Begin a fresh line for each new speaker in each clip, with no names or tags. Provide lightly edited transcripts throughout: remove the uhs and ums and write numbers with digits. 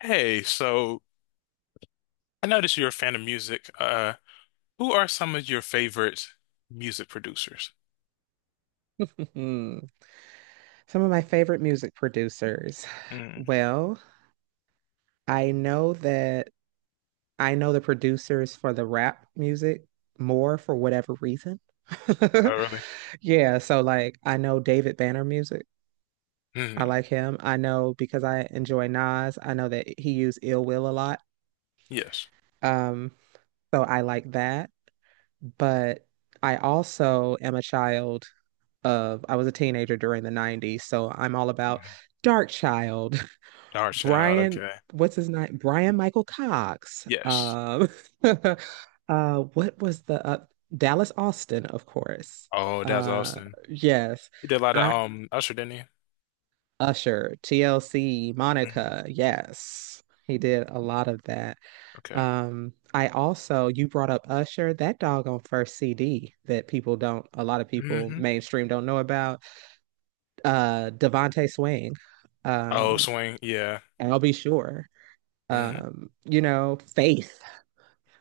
Hey, so I noticed you're a fan of music. Who are some of your favorite music producers?
Mm. Some of my favorite music producers.
Mm.
Well, I know that I know the producers for the rap music more for whatever reason.
Oh, really?
Yeah, so like I know David Banner music. I
Mm.
like him. I know because I enjoy Nas. I know that he used Ill Will a lot.
Yes.
Um, so I like that. But I also am a child of I was a teenager during the 90s, so I'm all about
Mhm.
Dark Child.
Dark Child,
Brian,
okay.
what's his name? Brian Michael Cox.
Yes.
Uh, what was the Dallas Austin, of course.
Oh, that's
Uh,
Austin.
yes,
He did a lot of
I
Usher, didn't he?
Usher, TLC, Monica.
Mhm.
Yes, he did a lot of that.
Okay.
I also, you brought up Usher, that doggone first CD that people don't, a lot of people
Hmm.
mainstream don't know about. Devontae Swing,
Oh,
um,
Swing, yeah.
and I'll be sure.
Mm.
Faith.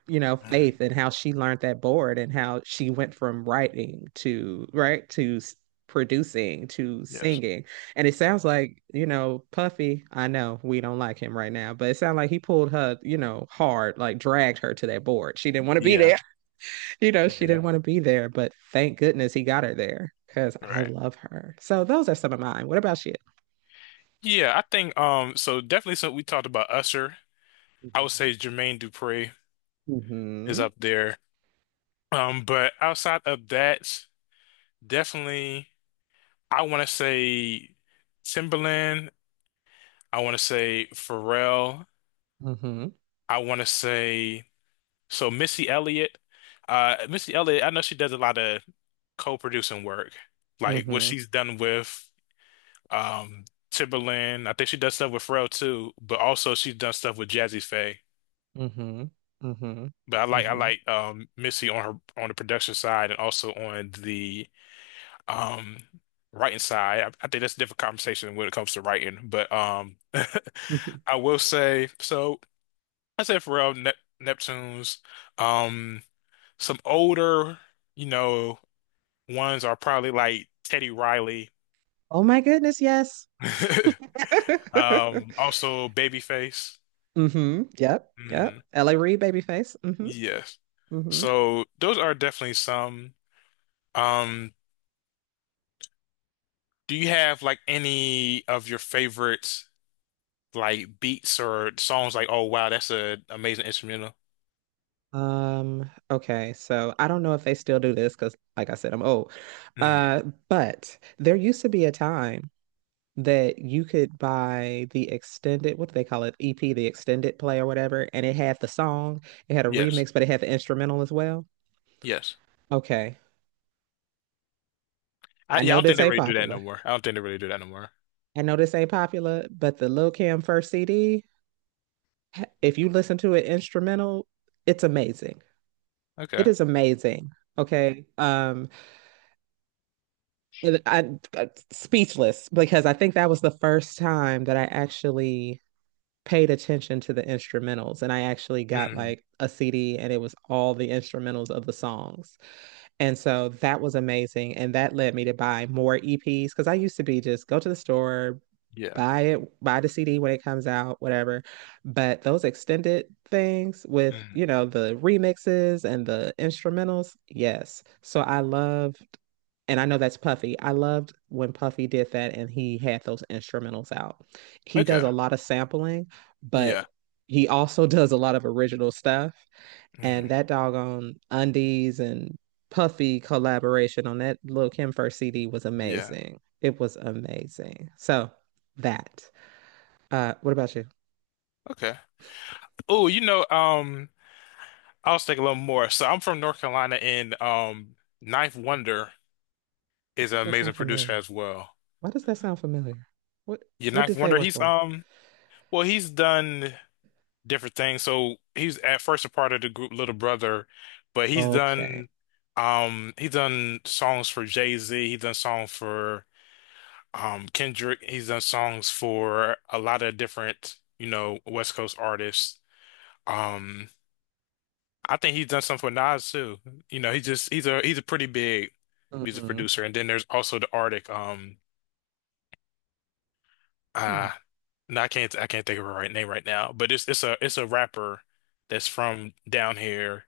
You know
Mhm.
Faith and how she learned that board and how she went from writing to right to producing to
Yes.
singing, and it sounds like, you know, Puffy, I know we don't like him right now, but it sounds like he pulled her, hard, like dragged her to that board. She didn't want to be
Yeah.
there. you know she
Yeah.
didn't want to be there, but thank goodness he got her there because I
Right.
love her. So those are some of mine. What about you?
Yeah, I think so definitely so we talked about Usher. I would
Mm.
say Jermaine Dupri is
Mm-hmm.
up there. But outside of that. Definitely, I want to say Timberland. I want to say Pharrell.
Mm-hmm.
I want to say so Missy Elliott. Missy Elliott, I know she does a lot of co-producing work, like what
Mm-hmm.
she's done with um, Timberland. I think she does stuff with Pharrell too, but also she's done stuff with Jazzy Faye.
Mm-hmm.
But I like I
Mm-hmm.
like Missy on her on the production side and also on the um writing side. I think that's a different conversation when it comes to writing. But
Mm-hmm.
I will say so I said Pharrell, Neptunes, um some older, you know, ones are probably like Teddy Riley.
Oh my goodness, yes.
Um, also Babyface.
Mm-hmm. Yep.
Mm,
Yep. L.A. Reid, babyface. Mm-hmm.
yes.
Mm-hmm.
So those are definitely some. Um, do you have like any of your favorite like beats or songs like oh wow that's a amazing instrumental?
Okay, so I don't know if they still do this because, like I said, I'm old.
Mm.
Uh, but there used to be a time that you could buy the extended, what do they call it? EP, the extended play or whatever, and it had the song, it had a
Yes.
remix, but it had the instrumental as well.
Yes.
Okay. I
Yeah, I
know
don't think
this
they
ain't
really do that
popular.
no more. I don't think they really do that no more.
I know this ain't popular, but the Lil Kim first CD, if you listen to an instrumental, it's amazing. It
Okay.
is amazing. Okay. I, I- speechless because I think that was the first time that I actually paid attention to the instrumentals, and I actually got
Mm.
like a CD and it was all the instrumentals of the songs. And so that was amazing. And that led me to buy more EPs because I used to be just go to the store,
Yeah.
buy it, buy the CD when it comes out, whatever. But those extended things with,
Mm.
you know, the remixes and the instrumentals, yes. So I loved, and I know that's Puffy. I loved when Puffy did that and he had those instrumentals out. He does
Okay.
a lot of sampling,
Yeah.
but he also does a lot of original stuff. And
Mm.
that doggone Undies and Puffy collaboration on that Lil Kim first CD was
Yeah.
amazing. It was amazing. So that. What about you?
Okay. Oh, you know, I was thinking a little more. So I'm from North Carolina, and Ninth Wonder is
Does
an
that sound
amazing producer
familiar?
as well.
Why does that sound familiar? What
Yeah,
what
Ninth
did they
Wonder.
work
He's
on?
well, he's done different things. So he's at first a part of the group Little Brother, but
Okay.
he's done songs for Jay-Z. He's done songs for um, Kendrick. He's done songs for a lot of different, you know, West Coast artists. Um, I think he's done some for Nas too. You know, he's a pretty big music
Mm-hmm.
producer. And then there's also the Arctic.
Mm-hmm.
Uh, no, I can't think of her right name right now, but it's a rapper that's from down here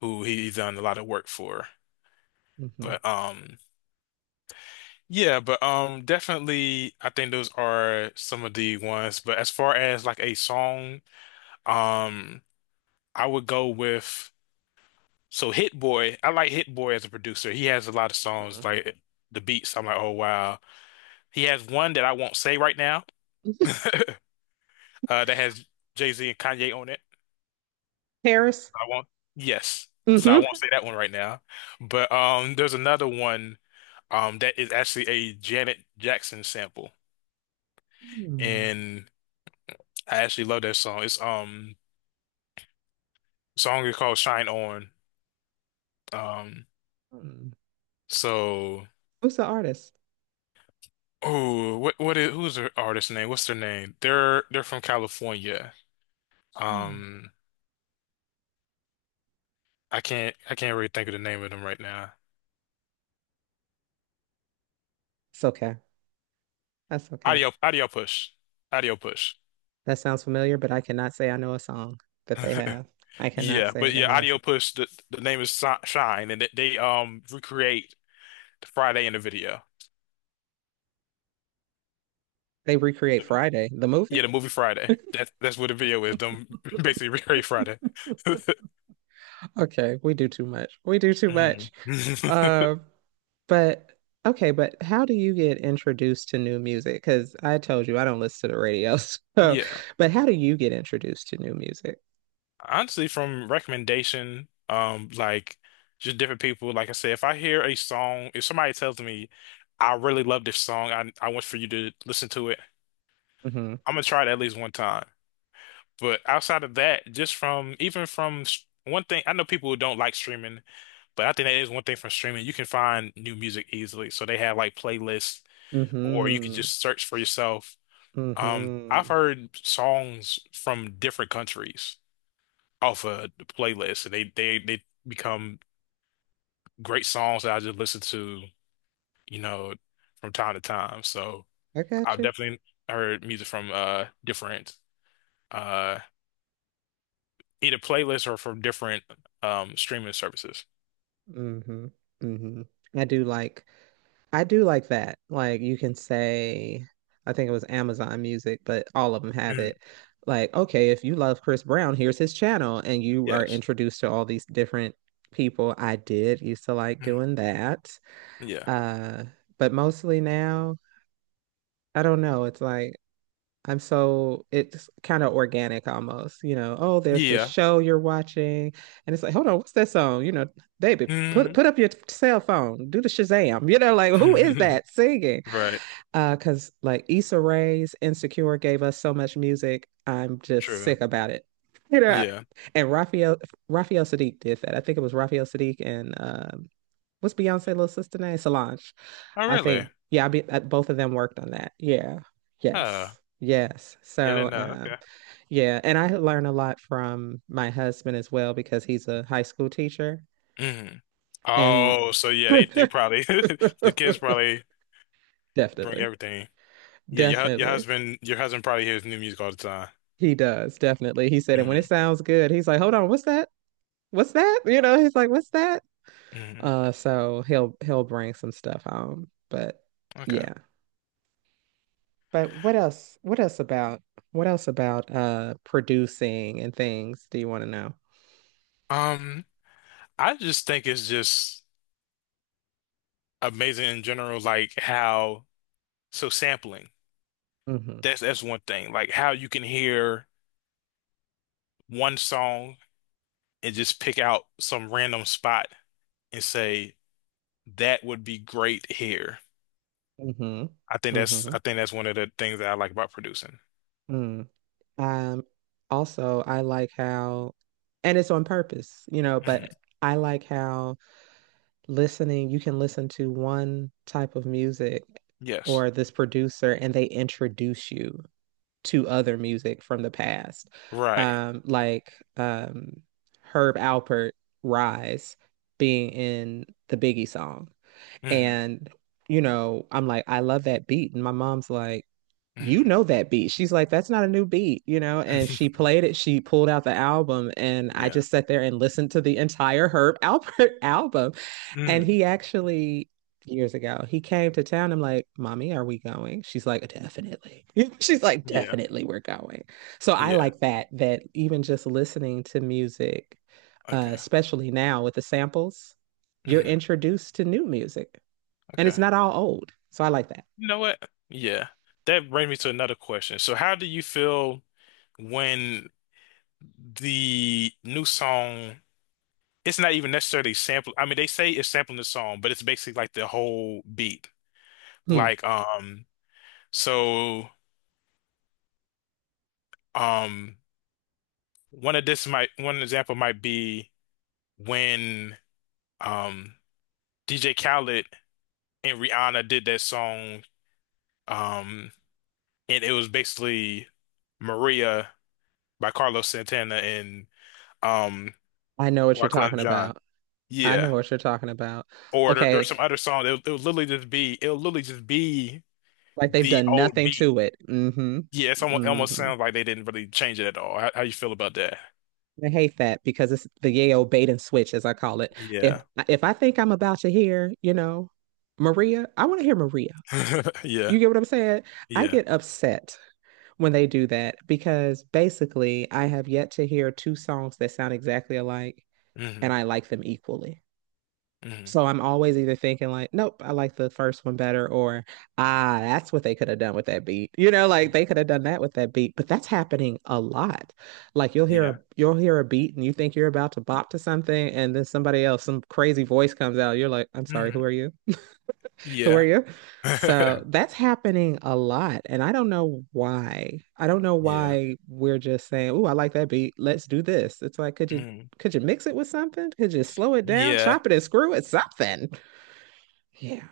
who he's done a lot of work for. But yeah, but definitely I think those are some of the ones. But as far as like a song. Um, I would go with so Hit Boy. I like Hit Boy as a producer. He has a lot of
Mm-hmm.
songs like the beats. I'm like, oh wow. He has one that I won't say right now. That has Jay-Z and Kanye on it.
Paris.
I won't. Yes, so I
Mm-hmm.
won't say that one right now. But there's another one that is actually a Janet Jackson sample, and I actually love that song. It's song is called Shine On. Um,
Mm-hmm.
so.
Who's the artist?
Oh, what is who's her artist name? What's their name? They're from California.
Mm.
Um, I can't really think of the name of them right now.
It's okay. That's okay.
Audio Audio Push, Audio Push.
That sounds familiar, but I cannot say I know a song that they have. I cannot
Yeah,
say I
but
didn't
yeah,
know a
Audio
song.
Push. The name is Shine, and they recreate Friday in the video.
They recreate Friday, the movie.
Yeah, the movie Friday. That's what the video is. Them basically recreate Friday.
Okay, we do too much. We do too much.
Mhm.
Um, But Okay, but how do you get introduced to new music? Because I told you I don't listen to the radio. So,
Yeah.
but how do you get introduced to new music?
Honestly, from recommendation, like just different people. Like I said, if I hear a song, if somebody tells me, I really love this song, I want for you to listen to it,
Hmm.
I'm gonna try it at least one time. But outside of that, just from even from one thing, I know people who don't like streaming, but I think that is one thing from streaming. You can find new music easily. So they have like playlists, or you can
Hmm.
just search for yourself. I've
Hmm.
heard songs from different countries off a playlist, and they become great songs that I just listen to, you know, from time to time. So
I got
I've
you.
definitely heard music from different uh either playlists or from different streaming services.
Hmm. Hmm. I do like I do like that. Like you can say, I think it was Amazon Music, but all of them have
Mm,
it. Like, okay, if you love Chris Brown, here's his channel, and you are
yes.
introduced to all these different people. I did used to like
Mm,
doing that.
yeah.
Uh, but mostly now, I don't know. It's like I'm so it's kind of organic almost, you know. Oh, there's this
Yeah.
show you're watching, and it's like, hold on, what's that song? You know, baby, put
Mm.
put up your cell phone, do the Shazam, you know, like who is that singing?
Right.
Because like Issa Rae's Insecure gave us so much music. I'm just
True.
sick about it. You know,
Yeah.
and Raphael Sadiq did that. I think it was Raphael Sadiq and what's Beyonce little sister name? Solange.
Oh,
I
really?
think yeah, both of them worked on that. Yeah.
Uh,
Yes. Yes.
yeah, I didn't know. Okay.
Yeah, and I learn a lot from my husband as well because he's a high school teacher,
Mm.
and
Oh, so yeah, they probably the kids probably bring
definitely.
everything. Yeah, your
Definitely.
husband probably hears new music all the time.
He does, definitely. He said, and when it
Hmm.
sounds good, he's like, hold on, what's that? What's that? You know, he's like, what's that?
Hmm.
So he'll bring some stuff home. But
Okay.
yeah. But what else? What else about producing and things do you want to know?
Um, I just think it's just amazing in general, like how so sampling.
Mm-hmm.
That's one thing. Like how you can hear one song and just pick out some random spot and say that would be great here.
Mm-hmm.
I think that's
Mm-hmm.
I think that's one of the things that I like about producing.
Mm. Um, Also I like how, and it's on purpose, you know, but
Hmm.
I like how listening, you can listen to one type of music
Yes.
or this producer, and they introduce you to other music from the past.
Right.
Um, like um, Herb Alpert, Rise, being in the Biggie song.
Hmm.
And, you know, I'm like, I love that beat. And my mom's like, you
Hmm.
know that beat. She's like, that's not a new beat, you know? And she played it. She pulled out the album, and I
Yeah.
just sat there and listened to the entire Herb Alpert album. And
Hmm.
he actually, years ago, he came to town. I'm like, Mommy, are we going? She's like, definitely. She's like,
Yeah.
definitely, we're going. So I
Yeah.
like that, that even just listening to music,
Okay.
especially now with the samples, you're
Mhm.
introduced to new music and it's
Okay.
not all old. So I like that.
You know what? Yeah. That brings me to another question. So how do you feel when the new song, it's not even necessarily sample. I mean, they say it's sampling the song, but it's basically like the whole beat.
Hmm.
Like, so, um, one of one example might be when, um, DJ Khaled and Rihanna did that song, um, and it was basically Maria by Carlos Santana and, um
I know what you're
Wyclef
talking
Jean.
about. I know
Yeah.
what you're talking about.
Or
Okay,
there's some other song. It'll, it'll literally just be it'll literally just be
like they've
the
done
old
nothing
beat.
to it. Mm-hmm.
Yeah, it almost
Mm-hmm.
sounds like they didn't really change it at all. How you feel about that?
I hate that because it's the Yale bait and switch, as I call it. If
Yeah.
if I think I'm about to hear, you know, Maria, I want to hear Maria.
Yeah.
You get what I'm saying? I
Yeah.
get upset when they do that because basically I have yet to hear two songs that sound exactly alike and
Hmm.
I like them equally.
Hmm.
So I'm always either thinking like, nope, I like the first one better, or ah, that's what they could have done with that beat. You know, like they could have done that with that beat. But that's happening a lot. Like
Yeah.
you'll hear a beat and you think you're about to bop to something, and then somebody else, some crazy voice comes out. You're like, I'm sorry, who
Hmm.
are you? Who are
Yeah.
you? So that's happening a lot. And I don't know why. I don't know
Yeah.
why we're just saying, oh, I like that beat. Let's do this. It's like,
Hmm.
could you mix it with something? Could you slow it down,
Yeah.
chop it and screw it, something? Yeah.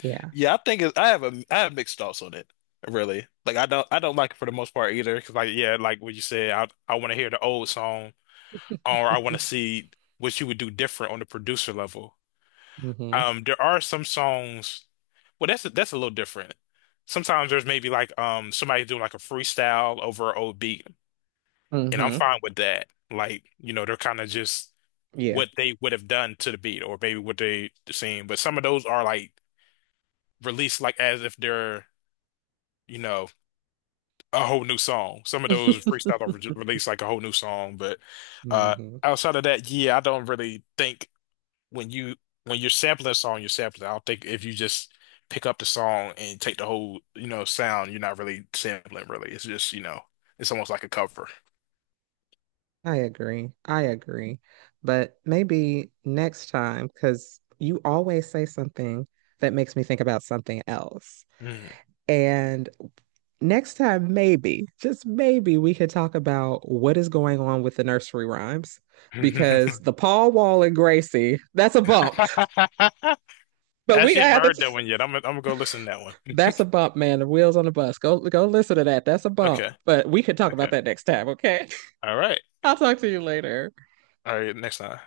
Yeah.
Yeah, I have a I have mixed thoughts on it, really. Like I don't like it for the most part either. 'Cause like yeah, like what you said, I want to hear the old song, or I want to see what you would do different on the producer level.
Hmm.
There are some songs. Well, that's a little different. Sometimes there's maybe like somebody doing like a freestyle over an old beat, and I'm
Hmm.
fine with that. Like, you know, they're kind of just
Yeah.
what they would have done to the beat or maybe what they seen. But some of those are like released like as if they're, you know, a whole new song. Some of those freestyles are re released like a whole new song, but uh
Hmm.
outside of that, yeah, I don't really think when you when you're sampling a song, you're sampling. I don't think if you just pick up the song and take the whole, you know, sound, you're not really sampling really. It's just, you know, it's almost like a cover.
I agree. I agree. But maybe next time, because you always say something that makes me think about something else.
Mm.
And next time, maybe, just maybe, we could talk about what is going on with the nursery rhymes because the Paul Wall and Gracie, that's a bump. But we
Actually,
gonna
haven't
have
heard that
to.
one yet. I'm gonna go listen to that one.
That's a bump, man. The wheels on the bus. Go listen to that. That's a bump.
Okay.
But we could talk about
Okay.
that next time, okay?
All right.
I'll talk to you later.
All right. Next time.